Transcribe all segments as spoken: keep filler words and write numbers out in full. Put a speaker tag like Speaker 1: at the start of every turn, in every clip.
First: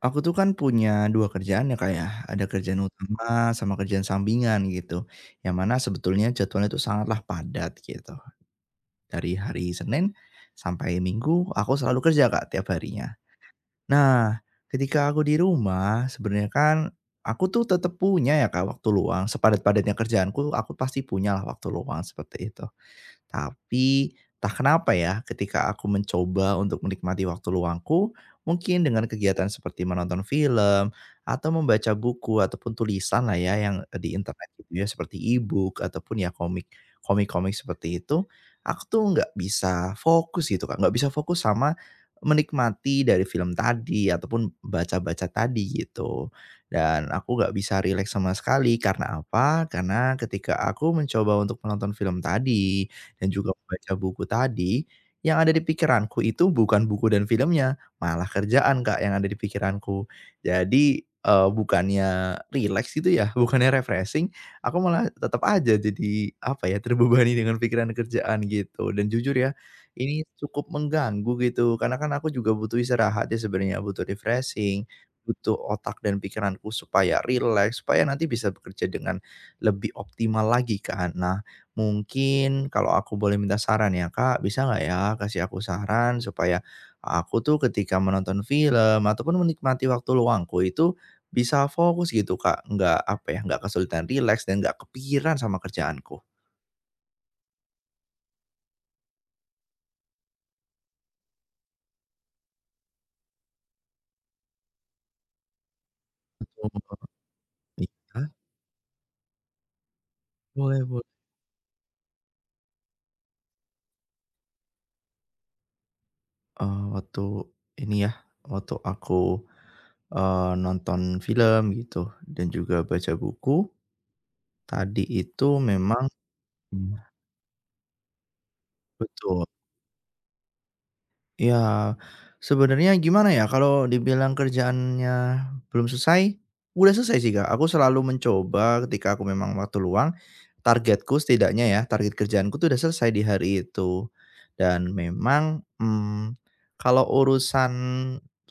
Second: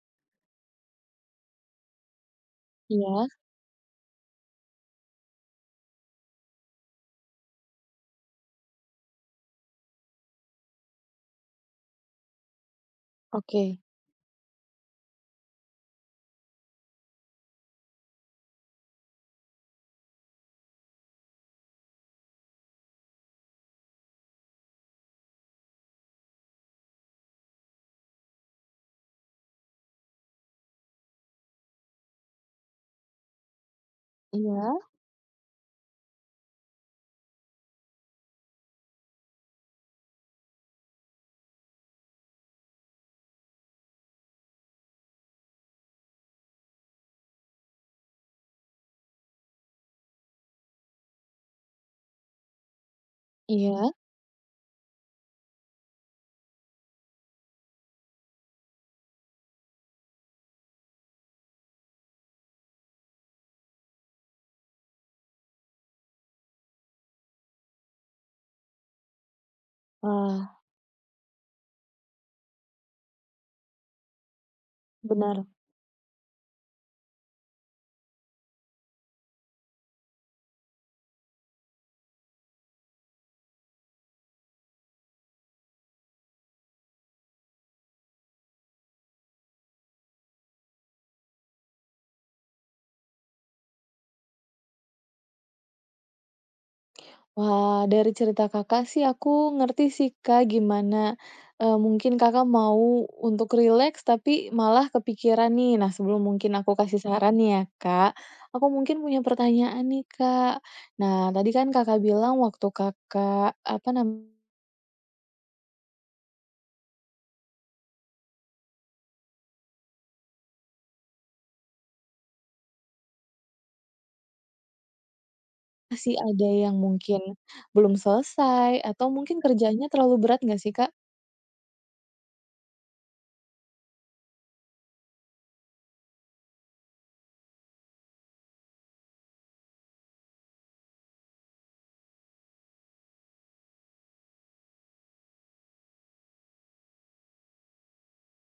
Speaker 1: Aku tuh kan punya dua kerjaan ya, Kak, ya. Ada kerjaan
Speaker 2: Iya,
Speaker 1: utama sama kerjaan sampingan gitu, yang mana sebetulnya jadwalnya tuh sangatlah padat gitu. Dari hari Senin sampai Minggu aku selalu kerja, Kak, tiap harinya.
Speaker 2: oke.
Speaker 1: Nah, ketika aku di rumah sebenarnya kan aku tuh tetap punya ya, Kak, waktu luang, sepadat-padatnya kerjaanku aku pasti punyalah waktu luang seperti itu. Tapi tak kenapa ya, ketika aku mencoba untuk menikmati waktu luangku, mungkin dengan kegiatan seperti menonton film atau membaca buku ataupun tulisan lah ya yang eh, di internet
Speaker 2: Iya
Speaker 1: gitu ya seperti e-book ataupun ya komik komik-komik seperti itu, aku tuh nggak bisa fokus gitu kan, nggak bisa fokus sama menikmati dari film tadi ataupun baca-baca tadi gitu. Dan aku nggak bisa rileks sama sekali, karena apa? Karena ketika aku mencoba untuk menonton film tadi dan juga membaca
Speaker 2: iya.
Speaker 1: buku tadi, yang ada di pikiranku itu bukan buku dan filmnya, malah kerjaan, Kak, yang ada di pikiranku. Jadi, eee, bukannya relax gitu ya, bukannya refreshing, aku malah tetap aja jadi, apa ya, terbebani dengan pikiran kerjaan gitu. Dan jujur ya, ini
Speaker 2: Wah,
Speaker 1: cukup mengganggu gitu, karena kan aku juga butuh istirahat ya sebenarnya, butuh refreshing,
Speaker 2: benar.
Speaker 1: butuh otak dan pikiranku supaya relax, supaya nanti bisa bekerja dengan lebih optimal lagi kan. Nah, mungkin kalau aku boleh minta saran ya, Kak, bisa nggak ya kasih aku saran supaya aku tuh ketika menonton film ataupun menikmati waktu luangku itu bisa fokus gitu, Kak, nggak apa ya, nggak kesulitan rileks dan nggak kepikiran sama kerjaanku.
Speaker 2: Wah, dari cerita Kakak sih aku ngerti sih, Kak, gimana, eee, mungkin Kakak mau untuk rileks tapi malah kepikiran nih. Nah, sebelum mungkin aku
Speaker 1: Oh,
Speaker 2: kasih saran nih ya, Kak,
Speaker 1: iya,
Speaker 2: aku mungkin punya pertanyaan nih, Kak.
Speaker 1: boleh boleh.
Speaker 2: Nah, tadi kan Kakak bilang waktu Kakak, apa namanya,
Speaker 1: Eee, waktu ini ya, waktu aku, eee, nonton film gitu dan juga baca buku, tadi itu memang
Speaker 2: masih ada yang
Speaker 1: Mmm.
Speaker 2: mungkin belum selesai atau mungkin
Speaker 1: Betul.
Speaker 2: kerjanya terlalu berat nggak sih, Kak?
Speaker 1: Iya, sebenarnya gimana ya, kalau dibilang kerjaannya belum selesai, udah selesai sih, Kak. Aku selalu mencoba ketika aku memang waktu luang, targetku setidaknya ya, target kerjaanku tuh udah selesai di hari itu. Dan memang, mmm, kalau urusan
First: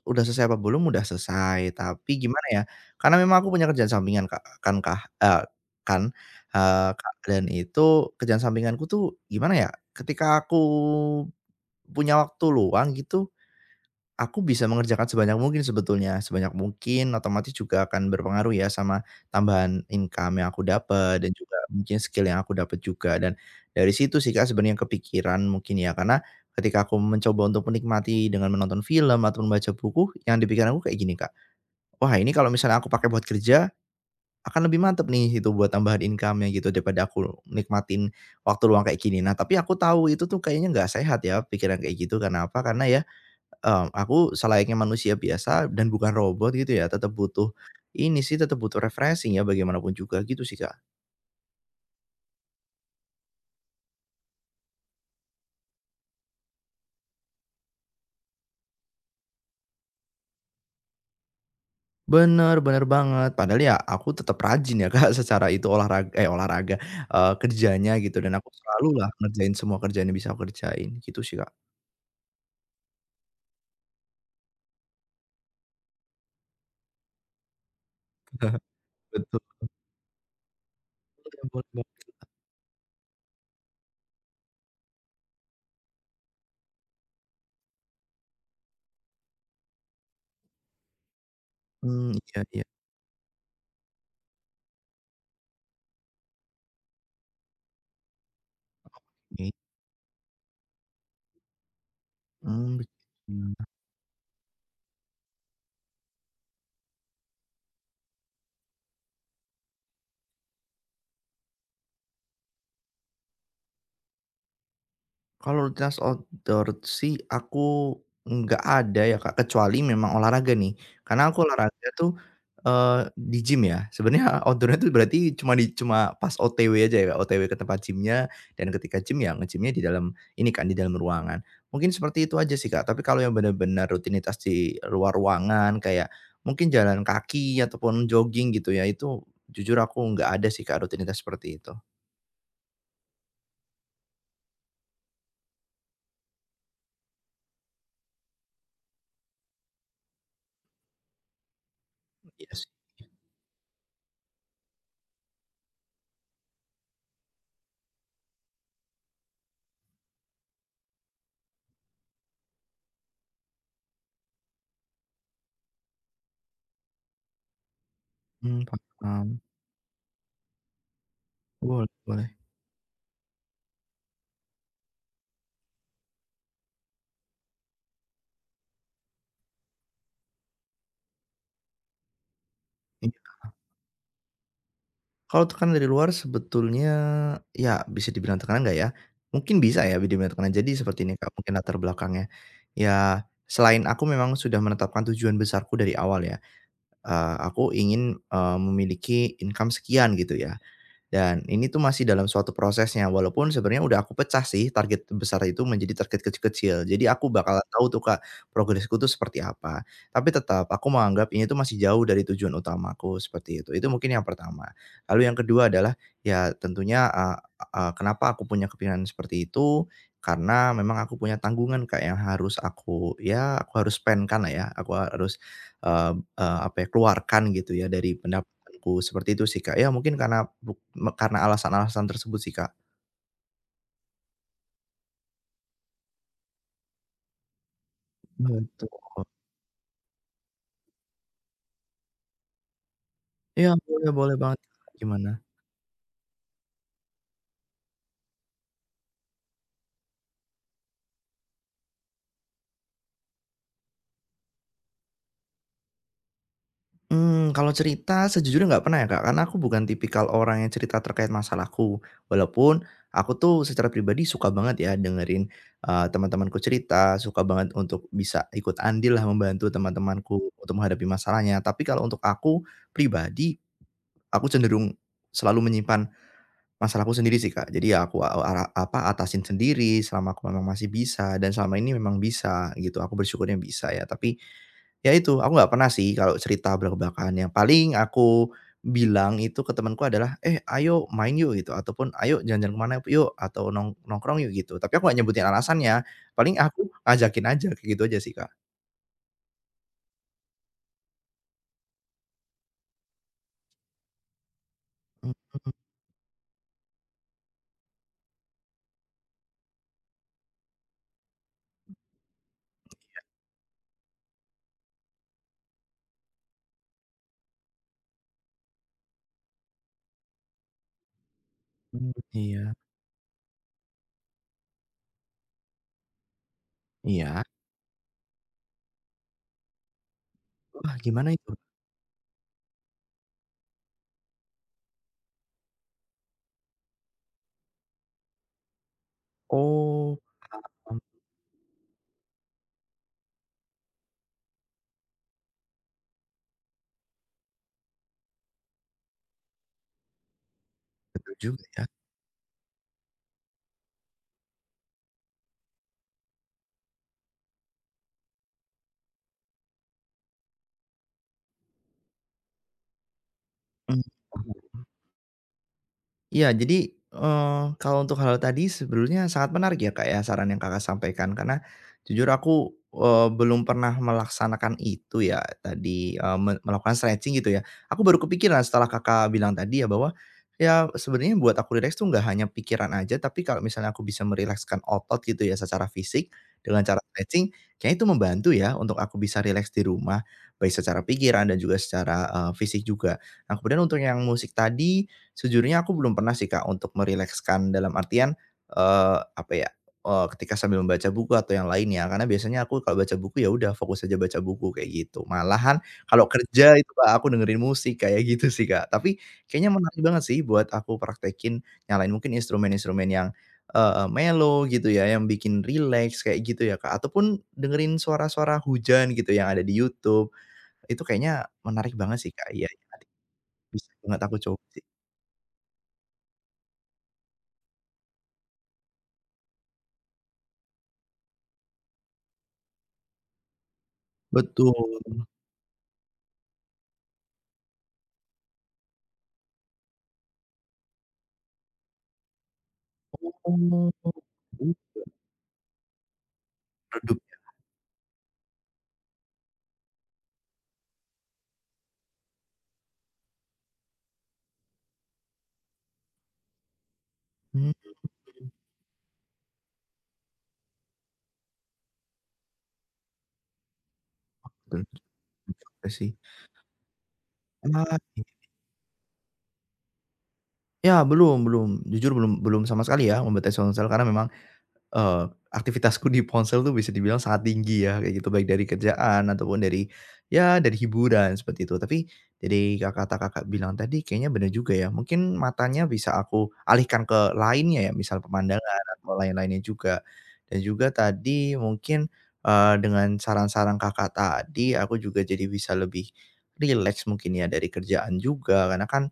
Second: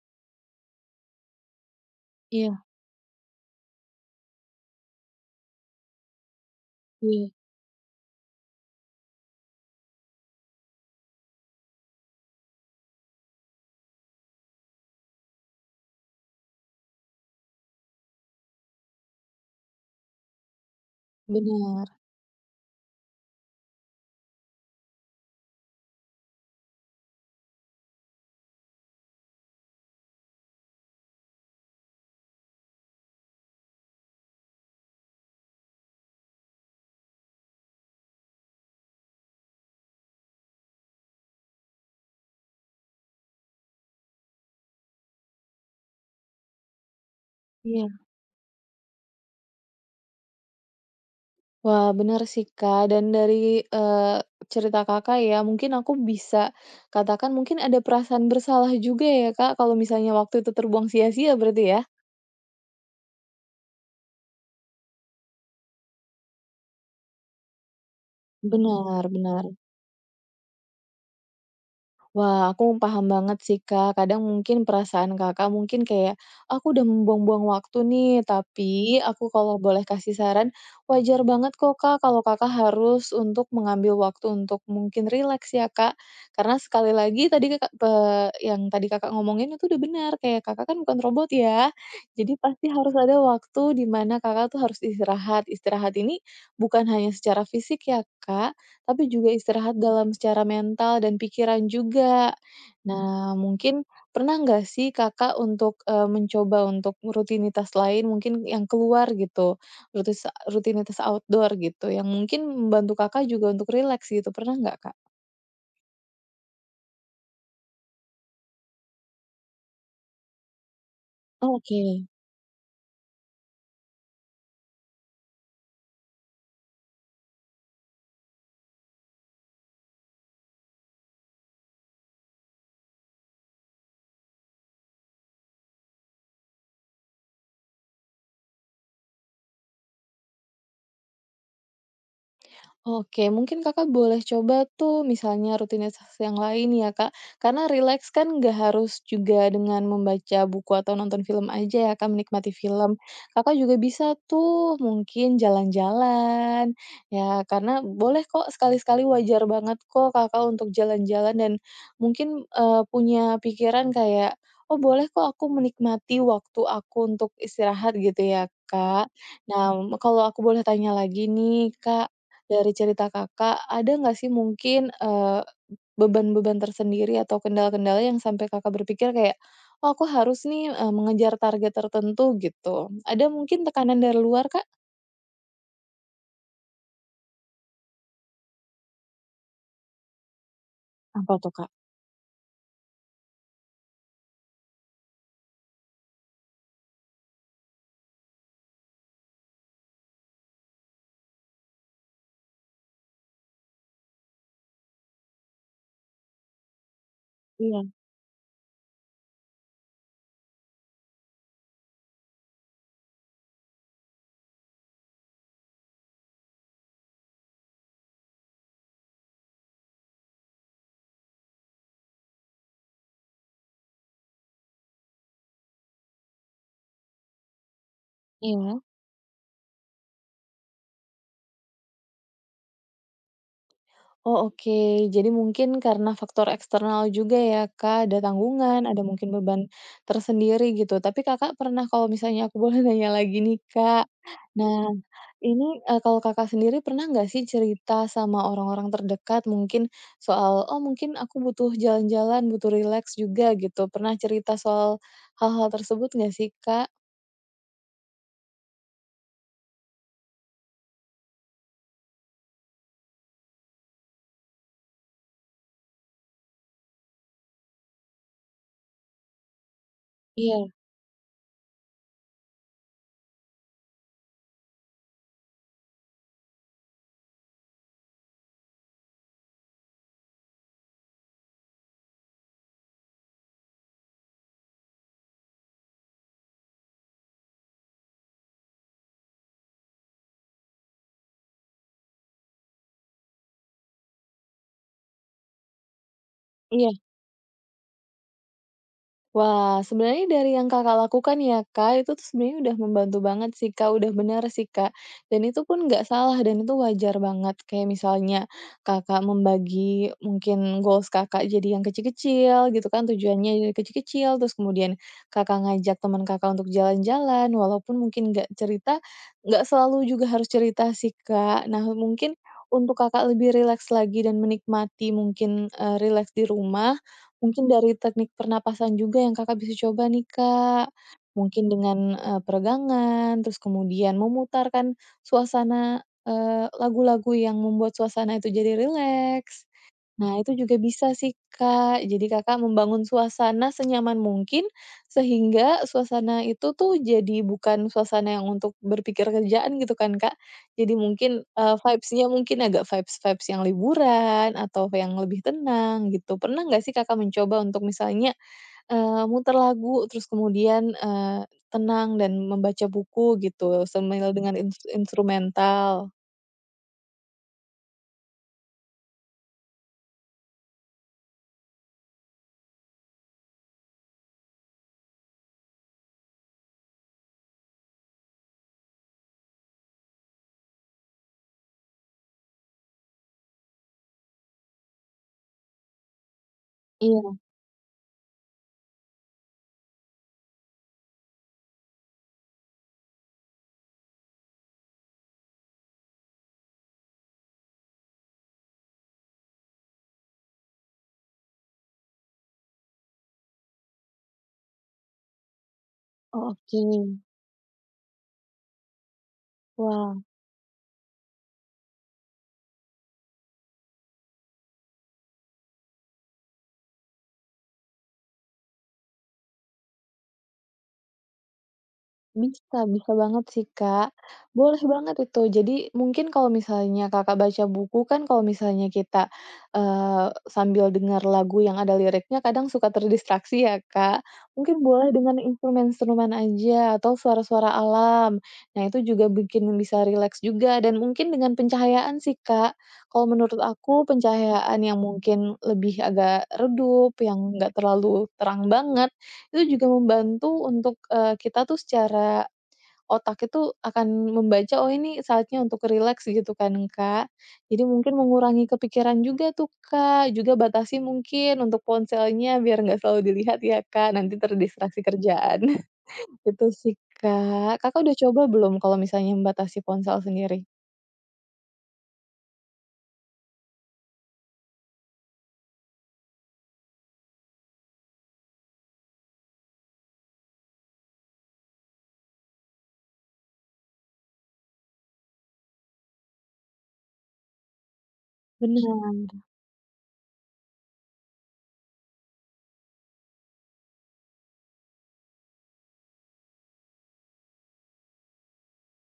Speaker 1: udah selesai apa belum, udah selesai. Tapi gimana ya,
Speaker 2: Iya
Speaker 1: karena memang aku punya kerjaan sampingan, Kak, kan kak eee, kan, eee, Kak,
Speaker 2: iya,
Speaker 1: dan itu kerjaan sampinganku tuh gimana ya, ketika aku punya waktu luang gitu, aku bisa mengerjakan sebanyak mungkin sebetulnya, sebanyak mungkin otomatis juga akan berpengaruh ya sama tambahan income yang aku dapat dan juga mungkin
Speaker 2: benar.
Speaker 1: skill yang aku dapat juga, dan dari situ sih Kak sebenarnya kepikiran mungkin ya, karena ketika aku mencoba untuk menikmati dengan menonton film ataupun membaca buku yang di pikiran aku kayak gini, Kak, "Wah, ini kalau misalnya aku pakai buat kerja akan lebih mantep nih itu buat tambahan income-nya gitu daripada aku nikmatin waktu luang kayak gini." Nah, tapi aku tahu itu tuh kayaknya nggak sehat ya pikiran kayak gitu, karena apa, karena ya Mmm, aku selayaknya manusia biasa dan bukan robot gitu ya, tetap butuh
Speaker 2: Iya.
Speaker 1: ini sih, tetap butuh refreshing ya bagaimanapun juga gitu sih, Kak.
Speaker 2: Wah, benar sih, Kak. Dan dari, eee, cerita Kakak ya, mungkin aku bisa katakan mungkin ada perasaan bersalah juga ya, Kak, kalau misalnya waktu itu terbuang sia-sia berarti ya?
Speaker 1: Bener bener banget. Padahal ya aku tetap rajin ya, Kak, secara itu olahraga eh, olahraga, eee, kerjanya gitu, dan aku selalu
Speaker 2: Benar
Speaker 1: lah
Speaker 2: benar.
Speaker 1: ngerjain semua kerjaan yang bisa aku kerjain, gitu sih, Kak.
Speaker 2: Wah, aku paham banget sih, Kak. Kadang mungkin perasaan Kakak mungkin kayak, "Aku udah membuang-buang waktu nih." Tapi aku
Speaker 1: Betul.
Speaker 2: kalau boleh kasih saran, wajar
Speaker 1: Boleh
Speaker 2: banget
Speaker 1: boleh
Speaker 2: kok,
Speaker 1: banget,
Speaker 2: Kak, kalau
Speaker 1: Kak.
Speaker 2: Kakak harus untuk mengambil waktu untuk mungkin rileks ya, Kak. Karena sekali lagi tadi Kakak pe yang tadi Kakak ngomongin itu udah benar, kayak Kakak kan bukan robot ya.
Speaker 1: Mmm,
Speaker 2: Jadi
Speaker 1: iya iya,
Speaker 2: pasti harus ada waktu di mana Kakak tuh harus istirahat. Istirahat ini bukan hanya secara fisik ya, Kak. Tapi juga
Speaker 1: oke.
Speaker 2: istirahat dalam secara mental dan pikiran juga.
Speaker 1: Mmm,
Speaker 2: Nah,
Speaker 1: begitu.
Speaker 2: mungkin pernah nggak sih Kakak untuk, eee, mencoba untuk rutinitas lain mungkin yang keluar gitu, rutis rutinitas outdoor gitu, yang mungkin membantu Kakak juga untuk rileks gitu, pernah nggak, Kak?
Speaker 1: Kalau rutinitas outdoor sih aku nggak ada ya Kak, kecuali memang olahraga nih. Karena aku
Speaker 2: Oh, oke.
Speaker 1: olahraga tuh, eee, di gym ya. Sebenarnya outdoor-nya tuh berarti cuma di cuma pas O T W aja ya, Kak, O T W ke tempat gym-nya, dan ketika gym ya nge-gym-nya di dalam ini kan, di dalam ruangan. Mungkin seperti itu aja sih Kak, tapi kalau yang bener-bener rutinitas di luar ruangan kayak mungkin jalan kaki ataupun jogging gitu ya, itu jujur aku nggak ada sih Kak, rutinitas seperti itu.
Speaker 2: Oke, mungkin Kakak boleh coba tuh misalnya rutinitas yang lain ya, Kak. Karena relax kan nggak harus juga dengan membaca buku atau nonton film aja ya, Kak, menikmati
Speaker 1: Iya sih.
Speaker 2: film. Kakak juga bisa tuh mungkin jalan-jalan, ya karena boleh kok sekali-sekali wajar banget kok Kakak untuk jalan-jalan dan mungkin, eee, punya pikiran kayak, "Oh boleh kok aku menikmati waktu aku untuk istirahat," gitu ya,
Speaker 1: Mmm,
Speaker 2: Kak.
Speaker 1: paham.
Speaker 2: Nah, kalau aku boleh tanya lagi nih,
Speaker 1: Boleh
Speaker 2: Kak,
Speaker 1: boleh.
Speaker 2: dari cerita Kakak, ada nggak sih mungkin, eee, beban-beban tersendiri atau kendala-kendala yang sampai Kakak berpikir kayak, "Oh aku harus nih, eee, mengejar target tertentu," gitu. Ada mungkin tekanan dari luar, Kak?
Speaker 1: Kalau tekanan dari luar sebetulnya, ya bisa dibilang tekanan nggak ya? Mungkin bisa ya dibilang tekanan. Jadi seperti ini Kak,
Speaker 2: Apa tuh,
Speaker 1: mungkin
Speaker 2: Kak?
Speaker 1: latar belakangnya. Ya, selain aku memang sudah menetapkan tujuan besarku dari awal ya, eee, aku ingin, eee, memiliki income sekian gitu ya. Dan ini tuh masih dalam suatu prosesnya, walaupun sebenarnya udah aku pecah sih target besar itu menjadi target kecil-kecil. Jadi aku bakalan
Speaker 2: Iya,
Speaker 1: tahu tuh Kak, progresku tuh seperti apa. Tapi tetap aku menganggap ini tuh masih jauh dari tujuan utamaku, seperti itu. Itu mungkin yang pertama. Lalu yang kedua adalah, ya tentunya, eee eee, kenapa aku punya kepikiran seperti itu, karena memang aku punya tanggungan Kak yang harus aku ya aku harus spend-kan lah ya, aku harus, eee eee, apa ya, keluarkan gitu ya dari pendapatan.
Speaker 2: iya.
Speaker 1: Aku seperti itu sih, Kak. Ya mungkin karena buk me karena alasan-alasan tersebut sih, Kak.
Speaker 2: Oh, oke. Jadi mungkin karena faktor eksternal juga ya, Kak, ada tanggungan,
Speaker 1: Betul.
Speaker 2: ada mungkin beban tersendiri gitu. Tapi Kakak pernah kalau misalnya aku boleh nanya lagi nih,
Speaker 1: Iya, boleh
Speaker 2: Kak.
Speaker 1: boleh banget, Kak.
Speaker 2: Nah,
Speaker 1: Gimana?
Speaker 2: ini, eee, kalau Kakak sendiri pernah nggak sih cerita sama orang-orang terdekat mungkin soal, "Oh, mungkin aku butuh jalan-jalan, butuh rileks juga," gitu. Pernah cerita soal hal-hal tersebut nggak sih, Kak?
Speaker 1: Mmm, kalau cerita sejujurnya nggak pernah ya, Kak, karena aku bukan tipikal orang yang cerita terkait masalahku. Walaupun aku tuh secara pribadi suka banget ya dengerin, eee, teman-temanku cerita, suka banget untuk bisa ikut andil lah membantu teman-temanku
Speaker 2: Iya.
Speaker 1: untuk menghadapi masalahnya. Tapi kalau untuk aku pribadi, aku cenderung selalu menyimpan masalahku sendiri sih, Kak. Jadi ya aku a ara apa, atasin sendiri selama aku memang masih bisa, dan selama ini memang bisa gitu, aku bersyukurnya bisa ya. Tapi, ya itu, aku nggak pernah sih kalau cerita belak-belakan, yang paling aku bilang itu ke temanku adalah, "Eh, ayo main yuk," gitu, ataupun, "Ayo jalan-jalan ke yuk," atau, "Nong nongkrong yuk," gitu. Tapi aku nggak nyebutin alasannya, paling aku
Speaker 2: Iya.
Speaker 1: ngajakin aja, kayak gitu aja sih, Kak.
Speaker 2: Wah, sebenarnya dari yang Kakak lakukan ya, Kak, itu tuh sebenarnya udah membantu banget sih, Kak, udah benar sih, Kak. Dan itu pun nggak salah dan itu wajar banget. Kayak misalnya Kakak membagi mungkin goals Kakak jadi yang kecil-kecil gitu kan, tujuannya jadi kecil-kecil, terus kemudian Kakak ngajak teman Kakak untuk jalan-jalan, walaupun mungkin nggak cerita, nggak selalu juga harus cerita sih, Kak. Nah,
Speaker 1: Mhm,
Speaker 2: mungkin
Speaker 1: iya.
Speaker 2: untuk Kakak lebih rileks lagi dan menikmati mungkin, eee, rileks di rumah
Speaker 1: Iya?
Speaker 2: Mungkin dari teknik pernapasan juga yang Kakak bisa coba nih, Kak.
Speaker 1: Wah, gimana itu?
Speaker 2: Mungkin dengan, eee, peregangan, terus kemudian memutarkan suasana eee, lagu-lagu yang membuat suasana itu jadi rileks.
Speaker 1: Oh,
Speaker 2: Nah, itu juga
Speaker 1: mmm,
Speaker 2: bisa sih, Kak. Jadi Kakak membangun suasana senyaman mungkin, sehingga suasana itu tuh jadi bukan suasana yang untuk berpikir kerjaan gitu kan, Kak. Jadi
Speaker 1: betul
Speaker 2: mungkin,
Speaker 1: juga
Speaker 2: eee,
Speaker 1: ya.
Speaker 2: vibes-nya mungkin agak vibes-vibes yang liburan atau yang lebih tenang gitu. Pernah nggak sih Kakak mencoba untuk misalnya, eee, muter lagu terus kemudian, eee, tenang dan membaca buku gitu,
Speaker 1: Mhm.
Speaker 2: sambil dengan ins instrumental?
Speaker 1: Iya, jadi, eee, kalau untuk hal tadi sebenarnya sangat menarik ya, Kak, ya, saran yang Kakak sampaikan, karena jujur aku, eee, belum pernah melaksanakan itu ya tadi, eee, me melakukan stretching gitu ya. Aku baru kepikiran setelah Kakak bilang tadi ya bahwa ya sebenarnya buat aku rileks tuh nggak hanya pikiran aja, tapi kalau misalnya aku bisa merilekskan otot gitu ya secara fisik dengan cara
Speaker 2: Iya,
Speaker 1: stretching, kayaknya itu membantu ya untuk aku bisa rileks di rumah, baik secara pikiran dan juga secara, eee, fisik juga. Nah, kemudian untuk yang musik tadi, sejujurnya aku belum pernah sih, Kak, untuk merilekskan dalam artian, eee, apa ya, eee, ketika sambil membaca buku atau yang lainnya, karena biasanya aku kalau baca buku, ya udah fokus aja baca buku kayak gitu. Malahan kalau
Speaker 2: oh
Speaker 1: kerja
Speaker 2: oke.
Speaker 1: itu, Kak, aku dengerin musik kayak gitu sih, Kak. Tapi kayaknya menarik
Speaker 2: Wah.
Speaker 1: banget sih buat aku praktekin, nyalain mungkin instrumen-instrumen yang, eee, mellow gitu ya, yang bikin relax kayak gitu ya, Kak, ataupun dengerin suara-suara hujan gitu yang ada di YouTube, itu kayaknya menarik banget sih, Kak. Iya,
Speaker 2: Bisa
Speaker 1: nanti
Speaker 2: bisa banget sih,
Speaker 1: bisa
Speaker 2: Kak.
Speaker 1: banget aku coba
Speaker 2: Boleh
Speaker 1: sih.
Speaker 2: banget itu. Jadi mungkin kalau misalnya Kakak baca buku kan kalau misalnya kita, eee, sambil dengar lagu yang ada liriknya kadang suka terdistraksi ya, Kak. Mungkin
Speaker 1: Betul.
Speaker 2: boleh dengan instrumen-instrumen aja atau suara-suara alam. Nah itu juga bikin bisa rileks juga dan mungkin dengan pencahayaan sih, Kak. Kalau
Speaker 1: Oh,
Speaker 2: menurut
Speaker 1: mmm,
Speaker 2: aku pencahayaan yang mungkin lebih agak redup,
Speaker 1: redup
Speaker 2: yang nggak terlalu terang banget, itu juga membantu untuk, eee, kita tuh secara otak itu akan membaca, "Oh, ini saatnya untuk rileks," gitu kan, Kak. Jadi
Speaker 1: mmm,
Speaker 2: mungkin mengurangi kepikiran juga tuh, Kak. Juga batasi mungkin untuk ponselnya biar nggak selalu dilihat ya, Kak, nanti
Speaker 1: bener
Speaker 2: terdistraksi kerjaan.
Speaker 1: juga sih.
Speaker 2: Itu sih, Kak.
Speaker 1: Ah,
Speaker 2: Kakak udah coba belum kalau misalnya membatasi ponsel sendiri?
Speaker 1: ya belum belum, jujur belum belum sama sekali ya membatasi ponsel karena memang eee, aktivitasku di ponsel tuh bisa dibilang sangat tinggi ya, kayak gitu. Baik dari kerjaan ataupun dari, ya dari hiburan, seperti itu. Tapi dari kakak kata Kakak bilang tadi kayaknya bener juga ya, mungkin matanya bisa aku alihkan ke lainnya ya, misal pemandangan atau
Speaker 2: Benar.
Speaker 1: lain-lainnya juga. Dan juga tadi mungkin, eee, dengan saran-saran Kakak tadi, aku juga jadi bisa lebih rileks mungkin ya dari kerjaan juga. Karena kan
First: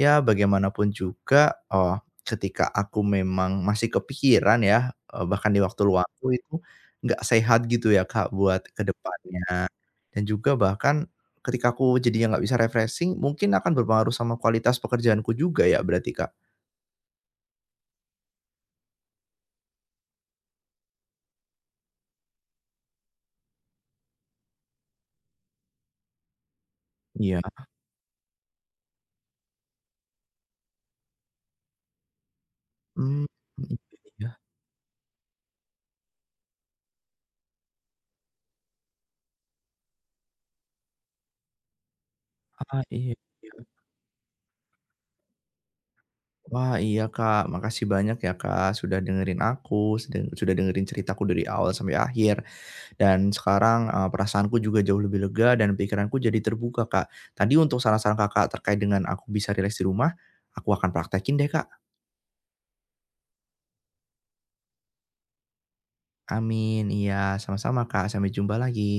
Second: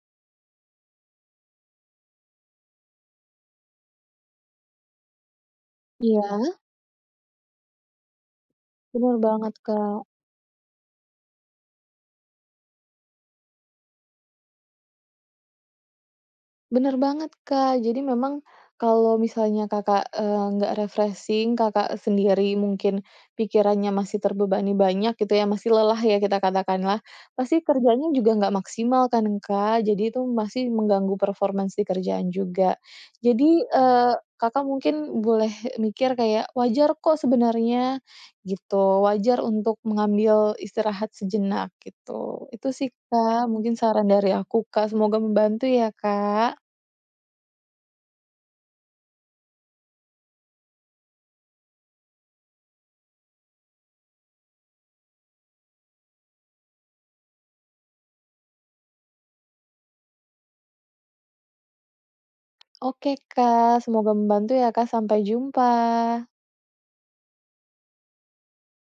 Speaker 1: ya bagaimanapun juga, oh, ketika aku memang masih kepikiran ya Eee, bahkan di waktu luangku
Speaker 2: Iya,
Speaker 1: itu nggak sehat gitu ya, Kak, buat ke
Speaker 2: benar banget,
Speaker 1: depannya.
Speaker 2: Kak.
Speaker 1: Dan juga bahkan ketika aku jadinya nggak bisa refreshing, mungkin akan berpengaruh sama kualitas pekerjaanku juga ya berarti, Kak?
Speaker 2: Bener banget, Kak. Jadi memang kalau misalnya Kakak, eee, nggak refreshing, Kakak sendiri mungkin pikirannya masih terbebani banyak gitu ya, masih lelah ya kita katakanlah,
Speaker 1: Iya.
Speaker 2: pasti kerjanya juga nggak maksimal kan, Kak. Jadi itu masih mengganggu performance di kerjaan juga.
Speaker 1: Mmm,
Speaker 2: Jadi,
Speaker 1: mhm,
Speaker 2: eee,
Speaker 1: iya.
Speaker 2: Kakak mungkin boleh mikir kayak, wajar kok sebenarnya gitu, wajar untuk mengambil istirahat sejenak gitu. Itu
Speaker 1: Ah,
Speaker 2: sih,
Speaker 1: iya
Speaker 2: Kak,
Speaker 1: iya.
Speaker 2: mungkin saran dari aku, Kak, semoga membantu ya, Kak.
Speaker 1: Wah, iya, Kak. Makasih banyak ya, Kak, sudah dengerin aku, suden sudah dengerin ceritaku dari awal sampai akhir. Dan sekarang, eee, perasaanku juga jauh lebih lega dan pikiranku jadi terbuka, Kak. Tadi untuk saran-saran Kakak terkait dengan aku bisa rileks di rumah, aku akan praktekin deh, Kak.
Speaker 2: Oke Kak, semoga membantu ya Kak, sampai jumpa.
Speaker 1: Amin. Iya, sama-sama Kak. Sampai jumpa lagi.